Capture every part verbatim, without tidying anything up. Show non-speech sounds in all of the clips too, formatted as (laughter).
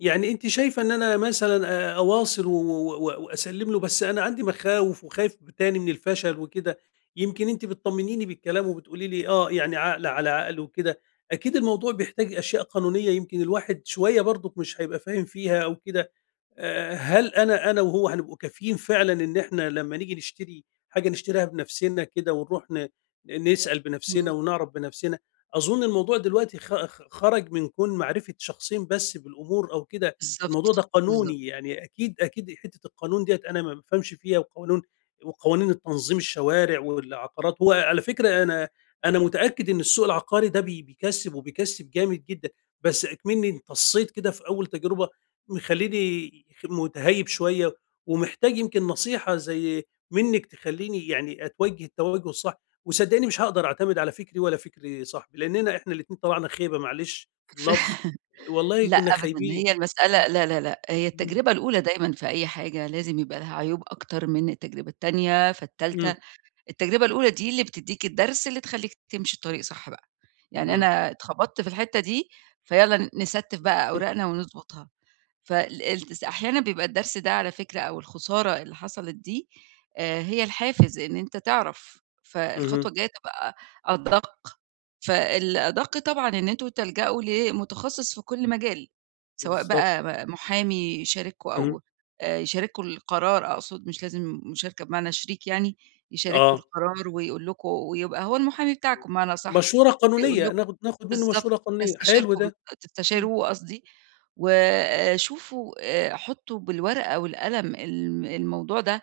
يعني أنتِ شايفة إن أنا مثلًا أ أواصل و و و وأسلّم له، بس أنا عندي مخاوف وخايف ب تاني من الفشل وكده، يمكن أنتِ بتطمنيني بالكلام وبتقولي لي: "آه" يعني عقل على عقل وكده، أكيد الموضوع بيحتاج أشياء قانونية يمكن الواحد شوَية برضُك مش هيبقى فاهم فيها أو كده، آآ هل أنا أنا وهو هنبقى كافِيين فعلًا إن إحنا لما نيّجي نشتري حاجة نشتريها بنفسنا كده ونروح ن ن نسأل امم. بنفسنا ونعرف بنفسنا؟ أظن الموضوع دلوقتي خ خ خرج من كون معرفة شخصين بس بالأمور أو كده، الموضوع بالضبط، ده بالضبط. قانوني يعني أكيد أكيد حتة القانون ديّة أنا ما بافهمش فيها قوانون وقوانين التنظيم، الشوارع والعقارات وعلى فكرة أنا أنا متأكد إن السوق العقاري ده بي بيكَسّب وبيكَسّب جامد جدًا، بس أكمِنّي انتصّيت كده في أول تجربة مخلّيني خ مُتَهيّب شوية ومحتاج يمكن نصيحة زي منِّك تخلّيني يعني أتوجه التوجه الصح، وصدّقيني مش هاقدر أعتمد على فكري ولا فكر صاحبي؛ لإننا إحنا الاتنين طلعنا خيبة معلش في اللفظ (chuckles) والله لأ كُنّا أبدًا، خايبين، هي المسألة لا لا لأ هي امم، اهم. التجربة الأولى دايمًا في أي حاجة لازم يبقى لها عيوب أكتر من التجربة التانية فالتالتة، امم. التجربة الأولى دي اللي بتدّيك الدرس اللي تخلّيك تمشي الطريق صح بقى، يعني اهم. أنا اتخبطت في الحتة دي فيالّا نستّف بقى (chuckles) أوراقنا ونضبطها فال الالتز أحيانًا بيبقى الدرس ده على فكرة أو الخسارة اللي حصلت دي آآ هي الحافز إن أنت تعرف، اهم. فالخطوة الجاية تبقى أدق، فالأدق طبعًا إن أنتم تلجأوا لمتخصص في كل مجال سواء بالضبط. بقى م محامي يشارككوا اهم. أو آآ يشارككوا القرار أقصد مش لازم مشاركة بمعنى شريك يعني يشارككوا آه. القرار ويقول لكم ويبقى هو المحامي بتاعكوا بمعنى أصح، مشورة هيقول قانونية، لكم ناخد ناخد منه بالضبط مشورة قانونية، حلو هيستشيركوا ده، امم. تستشيروه قصدي وشوفوا آآ حُطّوا بالورقة والقلم الم الموضوع ده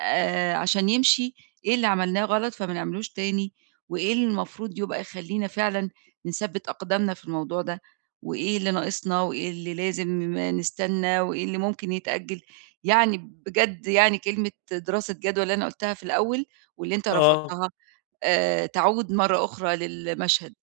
آآ عشان يمشي إيه اللي عملناه غلط فمنعملوش تاني؟ وإيه اللي المفروض يبقى يخلّينا فعلًا نثَبّت أقدامنا في الموضوع ده؟ وإيه اللي ناقصنا وإيه اللي لازم نستنى وإيه اللي ممكن يتأجل؟ يعني بجد يعني كلمة دراسة جدوى اللي أنا قُلتها في الأول واللي أنت آه. رفضتها آآ تعود مرة أخرى للمشهد.